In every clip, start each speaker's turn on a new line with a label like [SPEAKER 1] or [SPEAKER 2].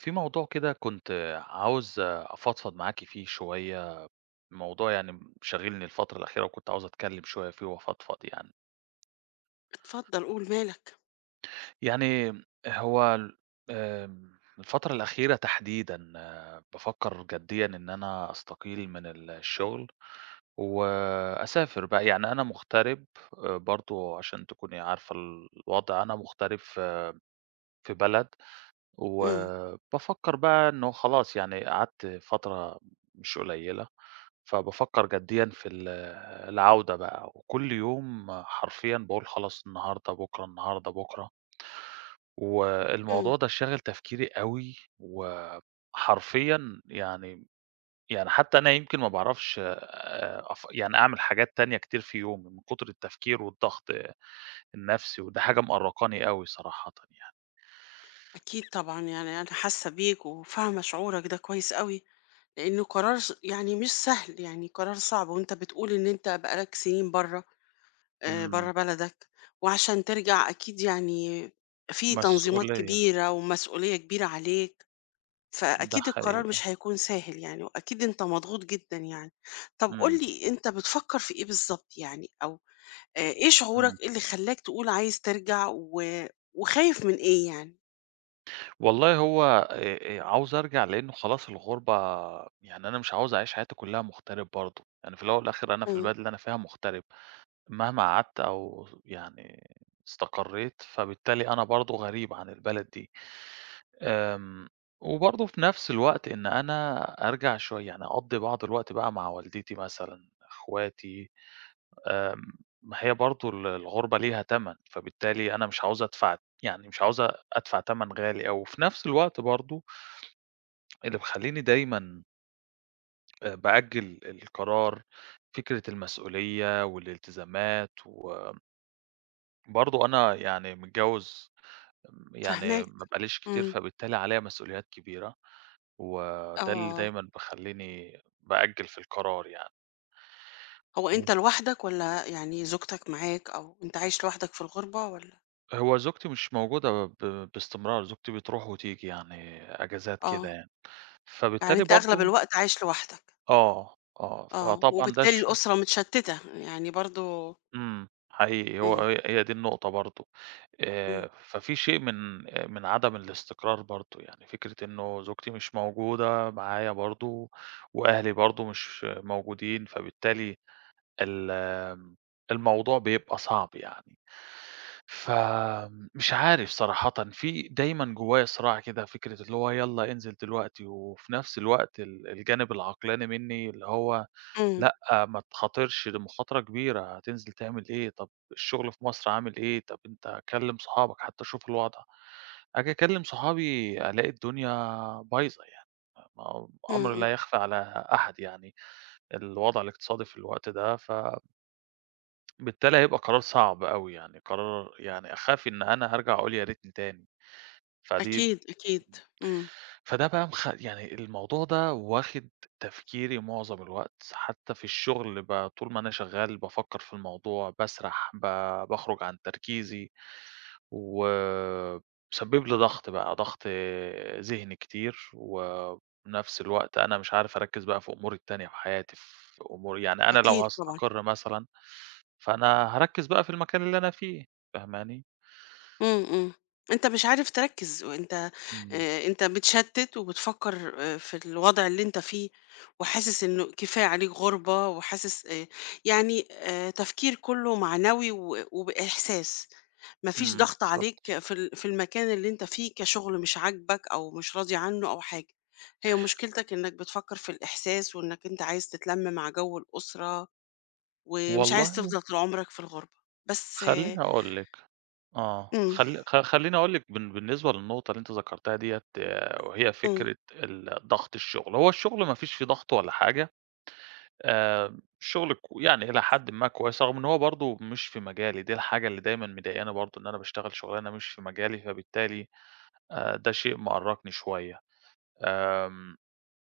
[SPEAKER 1] في موضوع كده كنت عاوز أفضفض معاكِ فيه شوية، موضوع يعني شاغلني الفترة الأخيرة وكنت عاوز أتكلم شوية فيه وأفضفض يعني.
[SPEAKER 2] اتفضل قول مالك.
[SPEAKER 1] يعني هو ال آمم، الفترة الأخيرة تحديدًا بافكر جديًا إن أنا أستقيل من الشغل وأسافر بقى، يعني أنا مغترب برضه عشان تكوني عارفة الوضع، أنا مغترب في بلد
[SPEAKER 2] إمم،
[SPEAKER 1] وبافكر بقى إنه خلاص يعني قعدت فترة مش قليلة، فبافكّر جديًا في العودة بقى، وكل يوم حرفيًا باقول خلاص النهارده، بُكرة، النهارده، بُكرة،
[SPEAKER 2] إمم.
[SPEAKER 1] والموضوع ده شاغل تفكيري أوي، وحرفيًا يعني. يعني حتى أنا يمكن ما باعرفش أف يعني أعمل حاجات تانية كتير في يومي من كتر التفكير والضغط النفسي، وده حاجة مأرّقاني أوي صراحةً يعني.
[SPEAKER 2] أكيد طبعًا يعني أنا حاسة بيك وفاهمة شعورك ده كويس أوي، لإنه قرار يعني مش سهل، يعني قرار صعب وأنت بتقول إن أنت بقى لك سنين برّه برّه
[SPEAKER 1] إمم،
[SPEAKER 2] بلدك، وعشان ترجع أكيد يعني في تنظيمات
[SPEAKER 1] مسؤولية،
[SPEAKER 2] كبيرة ومسؤولية كبيرة عليك،
[SPEAKER 1] ده
[SPEAKER 2] فأكيد القرار
[SPEAKER 1] حقيقي.
[SPEAKER 2] مش هيكون سهل يعني وأكيد أنت مضغوط جدًا يعني. طب قُل
[SPEAKER 1] إمم،
[SPEAKER 2] لي أنت بتفكر في إيه بالضبط يعني أو إيه
[SPEAKER 1] إمم.
[SPEAKER 2] شعورك، إيه اللي خلّاك تقول عايز ترجع و وخايف من إيه يعني؟
[SPEAKER 1] والله هو عاوز أرجع لإنه خلاص الغُربة، يعني أنا مش عاوز أعيش حياتي كلّها مُغترب برضه، يعني في الأول والآخر أنا في
[SPEAKER 2] إمم،
[SPEAKER 1] البلد اللي أنا فيها مُغترب، مهما قعدت أو يعني استقريت، فبالتالي أنا برضه غريب عن البلد دي. آمم، وبرضه في نفس الوقت إن أنا أرجع شوية يعني أقضّي بعض الوقت بقى مع والدتي مثلًا، إخواتي. ما هي برضه الغُربة ليها تَمَن، فبالتالي أنا مش عاوز أدفع، يعني مش عاوز أدفع تَمَن غالي أوي، وفي نفس الوقت برضه اللي مخلّيني دايمًا بأجّل القرار فكرة المسؤولية والالتزامات، وبرضه أنا يعني متجوّز يعني
[SPEAKER 2] فاهماك،
[SPEAKER 1] ما بقاليش كتير،
[SPEAKER 2] إمم،
[SPEAKER 1] فبالتالي عليّا مسؤوليات كبيرة، وده اللي
[SPEAKER 2] آه،
[SPEAKER 1] دايمًا مخلّيني بأجّل في القرار يعني.
[SPEAKER 2] هو أنت
[SPEAKER 1] إمم.
[SPEAKER 2] لوحدك والّا يعني زوجتك معاك أو أنت عايش لوحدك في الغربة والّا
[SPEAKER 1] هو زوجتي مش موجودة باستمرار، زوجتي بتروح وتيجي يعني أجازات كده
[SPEAKER 2] آه،
[SPEAKER 1] يعني.
[SPEAKER 2] يعني
[SPEAKER 1] فبالتالي
[SPEAKER 2] أنت أغلب
[SPEAKER 1] برضه
[SPEAKER 2] الوقت عايش لوحدك،
[SPEAKER 1] آه، آه، فطبعًا ده
[SPEAKER 2] وبالتالي
[SPEAKER 1] الش
[SPEAKER 2] الأسرة متشتتة، يعني برضه
[SPEAKER 1] إمم، حقيقي هو
[SPEAKER 2] إمم،
[SPEAKER 1] هي دي النقطة برضه،
[SPEAKER 2] إمم،
[SPEAKER 1] ففي شيء من آه، من عدم الاستقرار برضه، يعني فكرة إنه زوجتي مش موجودة معايا برضه، وأهلي برضه مش موجودين، فبالتالي ال آمم، الموضوع بيبقى صعب يعني. فمش عارف صراحةً، في دايمًا جوايا صراع كده، فكرة اللي هو يالّا انزل دلوقتي، وفي نفس الوقت الجانب العقلاني مني اللي هو
[SPEAKER 2] إمم،
[SPEAKER 1] لأ، ما تخاطرش، دي مخاطرة كبيرة، هتنزل تعمل إيه؟ طب الشغل في مصر عامل إيه؟ طب أنت كلّم صحابك حتى شوف الوضع. آجي أكلّم صحابي ألاقي الدنيا بايظة يعني، ما هو
[SPEAKER 2] إمم،
[SPEAKER 1] أمر
[SPEAKER 2] إمم،
[SPEAKER 1] لا يخفى على أحد يعني، الوضع الاقتصادي في الوقت ده، فبالتالي هيبقى قرار صعب أوي يعني، قرار يعني أخاف إن أنا هارجع أقول يا ريتني تاني، فدي
[SPEAKER 2] أكيد، أكيد، إمم،
[SPEAKER 1] فده بقى يعني الموضوع ده واخد تفكيري معظم الوقت، حتى في الشغل طول ما أنا شغال بافكّر في الموضوع، باسرح، باخرج عن تركيزي، ومسبب لي ضغط بقى، ضغط ذهني كتير، وبنفس الوقت أنا مش عارف أركّز بقى في أموري التانية في حياتي، في أموري يعني أنا لو
[SPEAKER 2] أكيد طبعًا.
[SPEAKER 1] هاستقر مثلًا، فأنا هاركّز بقى في المكان اللي أنا فيه، فاهماني؟
[SPEAKER 2] إمم، إمم. أنت مش عارف تركّز وأنت
[SPEAKER 1] إمم.
[SPEAKER 2] أنت متشتِّت وبتفكّر في الوضع اللي أنت فيه وحاسس إنه كفاية عليك غُربة وحاسس يعني تفكير كُلّه معنوي و وبإحساس، ما فيش
[SPEAKER 1] إمم،
[SPEAKER 2] ضغط
[SPEAKER 1] بالضبط.
[SPEAKER 2] عليك في في المكان اللي أنت فيه كشُغل مش عاجبك أو مش راضي عنّه أو حاجة. هي مشكلتك إنّك بتفكّر في الإحساس وإنّك أنت عايز تتلَم مع جو الأسرة ومش عايز
[SPEAKER 1] والله
[SPEAKER 2] تفضل طول عمرك في الغُربة. بس
[SPEAKER 1] خلّيني أقول لِك آه.
[SPEAKER 2] إمم،
[SPEAKER 1] خل خ خلّيني أقول لِك بالنسبة للنقطة اللي أنتِ ذكرتيها ديّة، وهي
[SPEAKER 2] إمم.
[SPEAKER 1] فكرة ضغط الشغل. هو الشغل ما فيش فيه ضغط ولا حاجة، الشغل يعني إلى حدٍ ما كويس، رغم إن هو برضه مش في مجالي، دي الحاجة اللي دايمًا مضايقاني برضه إن أنا باشتغل شغلانة مش في مجالي، فبالتالي ده شيء مأرّقني شوية. آمم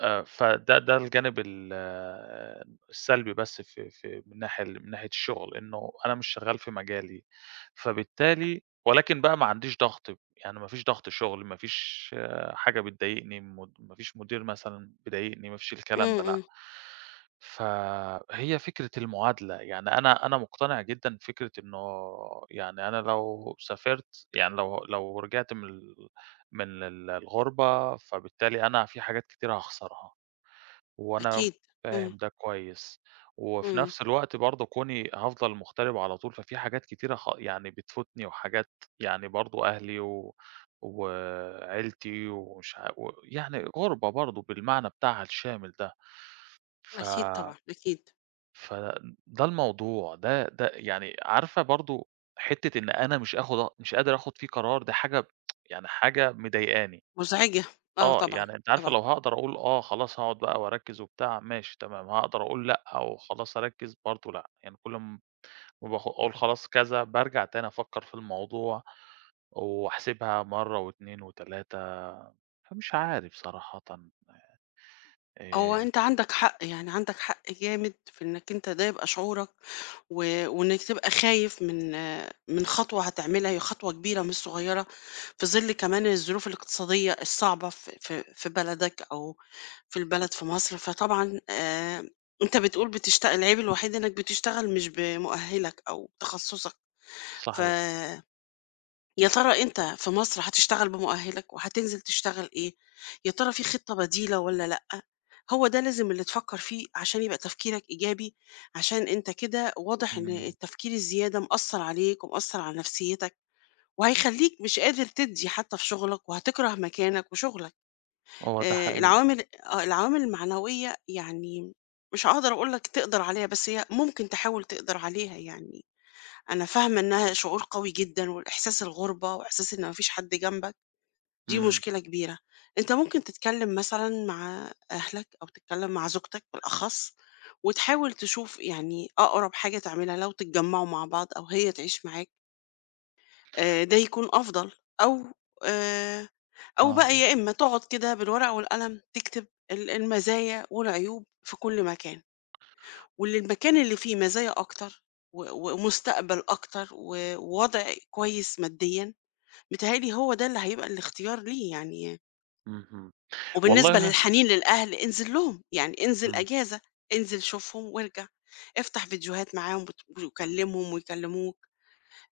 [SPEAKER 1] فده الجانب ال آه، السلبي بس في من ناحية، من ناحية الشغل، إنه أنا مش شغال في مجالي، فبالتالي ولكن بقى ما عنديش ضغط، يعني ما فيش ضغط شغل، ما فيش آه، حاجة بتضايقني، ما فيش مدير مثلًا بيضايقني، ما فيش
[SPEAKER 2] إمم،
[SPEAKER 1] الكلام ده لأ.
[SPEAKER 2] إمم.
[SPEAKER 1] فهي فكرة المعادلة، يعني أنا مقتنع جدًا بفكرة إنه يعني أنا لو سافرت يعني لو رجعت من الغُربة، فبالتالي أنا في حاجات كتير هاخسرها، وأنا
[SPEAKER 2] أكيد، إمم،
[SPEAKER 1] فاهم ده كويس، وفي
[SPEAKER 2] إمم،
[SPEAKER 1] نفس الوقت برضه كوني هافضل مغترب على طول، ففي حاجات كتيرة يعني بتفوتني وحاجات يعني برضه أهلي وعيلتي ومش ع ويعني غُربة برضه بالمعنى بتاعها الشامل ده، ف
[SPEAKER 2] أكيد طبعًا، أكيد،
[SPEAKER 1] فده الموضوع، ده يعني عارفة برضه حتّة إن أنا مش قادر آخُد فيه قرار، دي حاجة يعني حاجة مضايقاني.
[SPEAKER 2] مزعجة، آه
[SPEAKER 1] آه،
[SPEAKER 2] طبعًا،
[SPEAKER 1] يعني أنتِ عارفة
[SPEAKER 2] طبعًا،
[SPEAKER 1] لو هاقدر أقول آه، خلاص هاقعد بقى وأركّز وبتاع ماشي تمام، هاقدر أقول لأ أو خلاص أركّز برضه لأ، يعني كل م ما أقول خلاص كذا بارجع تاني أفكّر في الموضوع وأحسبها مرّة و2 و3، فمش عارف صراحةً
[SPEAKER 2] هو
[SPEAKER 1] آآ
[SPEAKER 2] أنت عندك حق، يعني عندك حق جامد في إنك أنت ده يبقى شعورك، وإنك تبقى خايف من من خطوة هتعملها، هي خطوة كبيرة مش صغيرة، في ظل كمان الظروف الاقتصادية الصعبة في بلدك أو في البلد في مصر، فطبعًا أنت بتقول العيب الوحيد إنك بتشتغل مش بمؤهلك أو تخصصك، ف
[SPEAKER 1] صحيح،
[SPEAKER 2] يا ترى أنت في مصر هتشتغل بمؤهلك وهتنزل تشتغل إيه؟ يا ترى في خطة بديلة ولا لأ؟ هو ده لازم اللي تفكر فيه عشان يبقى تفكيرك إيجابي عشان أنت كده واضح إن
[SPEAKER 1] إمم،
[SPEAKER 2] التفكير الزيادة مأثر عليك ومأثر على نفسيتك وهيخليك مش قادر تدي حتى في شغلك وهتكره مكانك وشغلك
[SPEAKER 1] هو ده حقيقي،
[SPEAKER 2] العوامل المعنوية يعني مش هقدر أقولك تقدر عليها بس هي ممكن تحاول تقدر عليها يعني أنا فاهمة إنها شعور قوي جدًا، والإحساس الغُربة وإحساس إن ما فيش حد جنبك، دي
[SPEAKER 1] إمم،
[SPEAKER 2] مشكلة كبيرة. أنت ممكن تتكلم مثلًا مع أهلك أو تتكلم مع زوجتك بالأخص، وتحاول تشوف يعني أقرب حاجة تعملها لو تتجمعوا مع بعض أو هي تعيش معاك، ده يكون أفضل. أو آآ، أو
[SPEAKER 1] آه،
[SPEAKER 2] بقى يا إما تقعد كده بالورقة والقلم تكتب المزايا والعيوب في كل مكان. واللي المكان اللي فيه مزايا أكتر و و- ومستقبل أكتر ووضع كويس ماديًا، متهيأ لي هو ده اللي هيبقى الاختيار ليه يعني.
[SPEAKER 1] اهم،
[SPEAKER 2] وبالنسبة
[SPEAKER 1] والله
[SPEAKER 2] للحنين للأهل، انزل لهم، يعني انزل
[SPEAKER 1] إمم،
[SPEAKER 2] أجازة، انزل شوفهم وارجع، افتح فيديوهات معاهم وكلمهم ويكلموك،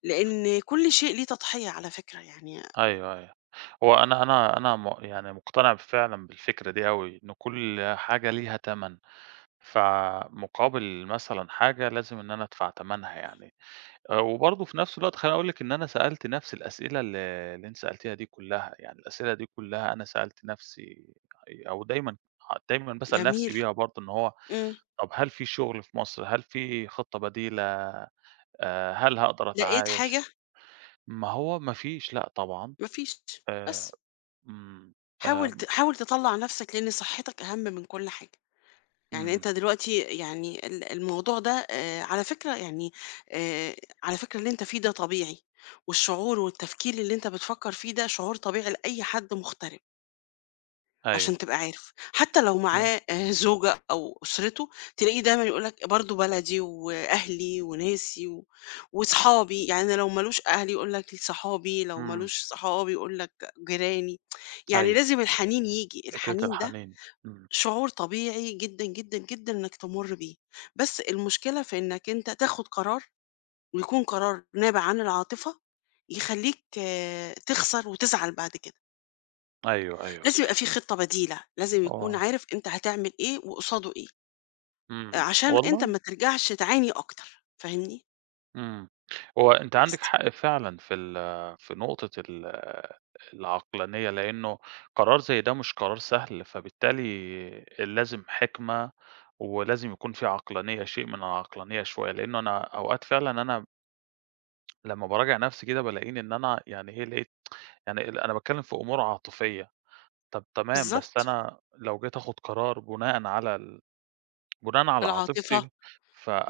[SPEAKER 2] لإن كل شيء ليه تضحية على فكرة يعني
[SPEAKER 1] أيوه، أيوه، هو أنا يعني مقتنع فعلًا بالفكرة دي أوي، إن كل حاجة ليها تَمَن. فمقابل مثلًا حاجة لازم إن أنا أدفع تمنها يعني، وبرضه في نفس الوقت خلّيني أقول لِك إن أنا سألت نفسي الأسئلة اللي أنتِ سألتيها دي كلّها، يعني الأسئلة دي كلّها أنا سألت نفسي أو دايمًا، باسأل
[SPEAKER 2] جميل.
[SPEAKER 1] نفسي بيها برضه إن هو
[SPEAKER 2] إمم.
[SPEAKER 1] طب هل في شغل في مصر، هل في خطة بديلة، هل هاقدر
[SPEAKER 2] لقيت حاجة؟
[SPEAKER 1] أتعايش؟ ما هو ما فيش، لأ طبعًا،
[SPEAKER 2] ما فيش.
[SPEAKER 1] آآ
[SPEAKER 2] بس.
[SPEAKER 1] إمم، آآ
[SPEAKER 2] حاول تطلّع نفسك لإن صحتك أهم من كل حاجة. يعني
[SPEAKER 1] إمم،
[SPEAKER 2] أنت دلوقتي يعني الموضوع ده على فكرة يعني آآ على فكرة اللي أنت فيه ده طبيعي، والشعور والتفكير اللي أنت بتفكّر فيه ده شعور طبيعي لأي حد مغترب، عشان
[SPEAKER 1] أيوه،
[SPEAKER 2] تبقى عارف، حتى لو معاه زوجة أو أسرته تلاقيه دايمًا يقول لك برضه بلدي وأهلي وناسي و وصحابي، يعني لو ما لوش أهل يقول لك صحابي، لو ما
[SPEAKER 1] إمم،
[SPEAKER 2] لوش صحاب يقول لك جيراني، يعني
[SPEAKER 1] أيوه،
[SPEAKER 2] لازم الحنين ييجي،
[SPEAKER 1] فكرة
[SPEAKER 2] الحنين ده
[SPEAKER 1] الحنين، إمم،
[SPEAKER 2] شعور طبيعي جدًا، جدًا، جدًا إنك تمُر بيه، بس المشكلة في إنك أنت تاخد قرار ويكون قرار نابع عن العاطفة يخلّيك تخسر وتزعل بعد كده.
[SPEAKER 1] أيوه، أيوه،
[SPEAKER 2] لازم يبقى في خطة بديلة، لازم يكون
[SPEAKER 1] هو
[SPEAKER 2] عارف أنت هتعمل إيه وقصاده إيه،
[SPEAKER 1] إمم،
[SPEAKER 2] عشان أنت
[SPEAKER 1] والله
[SPEAKER 2] ما ترجعش تعاني أكتر، فاهمني؟
[SPEAKER 1] إمم، هو أنتِ عندِك
[SPEAKER 2] بس،
[SPEAKER 1] حق فعلًا في ال في نقطة العقلانية، لأنه قرار زي ده مش قرار سهل، فبالتالي لازم حكمة، ولازم يكون في عقلانية، شيء من العقلانية شوية، لأنه أنا أوقات فعلًا أنا لمّا باراجع نفسي كده بالاقيني إن أنا يعني إيه، لقيت يعني أنا باتكلم في أمور عاطفية، طب تمام، بس
[SPEAKER 2] بالضبط،
[SPEAKER 1] أنا لو جيت آخد قرار بناءً على
[SPEAKER 2] العاطفة
[SPEAKER 1] عاطفتي،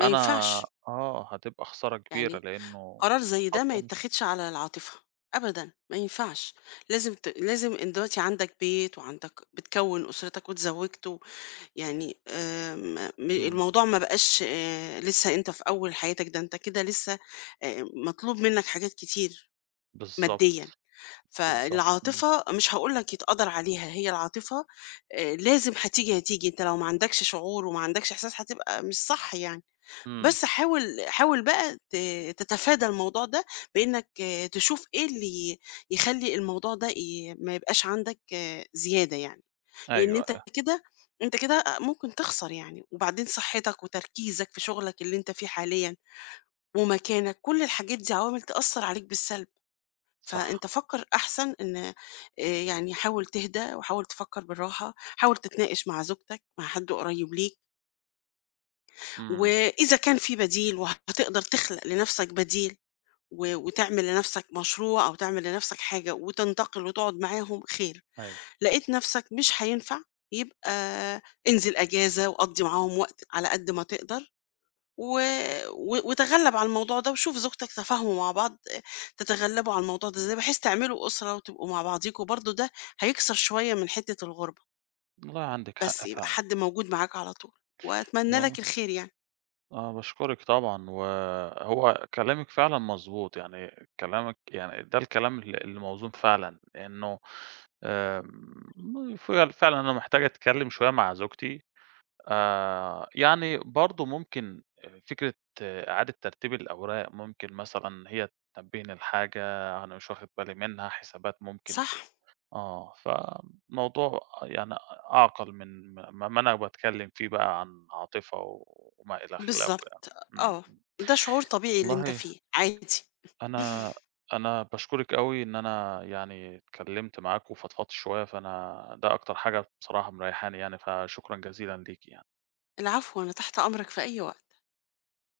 [SPEAKER 2] ما ينفعش،
[SPEAKER 1] آه، هتبقى خسارة كبيرة
[SPEAKER 2] يعني
[SPEAKER 1] لإنه
[SPEAKER 2] قرار زي ده ما
[SPEAKER 1] حتى مش
[SPEAKER 2] يتاخدش على العاطفة أبدا ما ينفعش لازم لازم انت دلوقتي عندك بيت وعندك بتكون أسرتك وتزوجت يعني
[SPEAKER 1] إمم،
[SPEAKER 2] الموضوع ما بقاش لسه انت في أول حياتك ده انت كده لسه مطلوب منك حاجات كتير
[SPEAKER 1] بالضبط،
[SPEAKER 2] ماديا
[SPEAKER 1] بالضبط، إمم،
[SPEAKER 2] فالعاطفة مش هقولك يتقدر عليها هي العاطفة لازم هتيجي هتيجي انت لو ما عندكش شعور وما عندكش إحساس هتبقى مش صح يعني
[SPEAKER 1] إمم،
[SPEAKER 2] بس حاول حاول بقى تتفادى الموضوع ده بإنّك تشوف إيه اللي يخلّي الموضوع ده ما يبقاش عندك زيادة يعني، لإن
[SPEAKER 1] أيوه،
[SPEAKER 2] أنت
[SPEAKER 1] أيوه،
[SPEAKER 2] كده أنت كده ممكن تخسر يعني، وبعدين صحّتك وتركيزك في شغلك اللي أنت فيه حاليًا ومكانك، كل الحاجات دي عوامل تأثّر عليك بالسلب،
[SPEAKER 1] صح،
[SPEAKER 2] فأنت فكّر أحسن إن يعني حاول تهدى وحاول تفكّر بالراحة، حاول تتناقش مع زوجتك، مع حد قريّب ليك،
[SPEAKER 1] إمم،
[SPEAKER 2] وإذا كان في بديل وهتقدر تخلق لنَفْسك بديل و وتعمل لنفسك مشروع أو تعمل لنفسك حاجة وتنتقل وتقعد معاهم خير،
[SPEAKER 1] أيوه،
[SPEAKER 2] لقيت نفسك مش هينفع يبقى انزل أجازة وقضّي معاهم وقت على قد ما تقدر و و وتغلّب على الموضوع ده وشوف زوجتك تفاهموا مع بعض تتغلّبوا على الموضوع ده إزاي، بحيث تعملوا أسرة وتبقوا مع بعضيكم برضه ده هيكسر شوية من حتّة الغُربة،
[SPEAKER 1] والله عندِك
[SPEAKER 2] بس
[SPEAKER 1] حق
[SPEAKER 2] يبقى
[SPEAKER 1] فعلًا،
[SPEAKER 2] حد موجود معاك على طول، وأتمنى
[SPEAKER 1] آه،
[SPEAKER 2] لك الخير يعني.
[SPEAKER 1] آه، باشكرِك طبعًا، وهو كلامِك فعلًا مضبوط، يعني كلامِك يعني ده الكلام الموزون فعلًا، إنه فعل فعلًا أنا محتاج أتكلم شوية مع زوجتي. يعني برضه ممكن فكرة إعادة ترتيب الأوراق، ممكن مثلًا هي تنبّهني لحاجة أنا مش واخد بالي منها، حسابات ممكن
[SPEAKER 2] صح،
[SPEAKER 1] آه، فالموضوع يعني أعقَل من ما أنا باتكلّم فيه بقى عن عاطفة وما إلى خلافه يعني.
[SPEAKER 2] بالضبط، آه،
[SPEAKER 1] إمم.
[SPEAKER 2] ده شعور طبيعي اللي أنت
[SPEAKER 1] والله
[SPEAKER 2] فيه، عادي.
[SPEAKER 1] أنا أنا باشكرِك أوي إن أنا يعني اتكلّمت معاكِ وفضفضت شوية، فأنا ده أكتر حاجة بصراحة مريّحاني يعني، فشكرًا جزيلًا ليكِ يعني.
[SPEAKER 2] العفو، أنا تحت أمرك في أي وقت.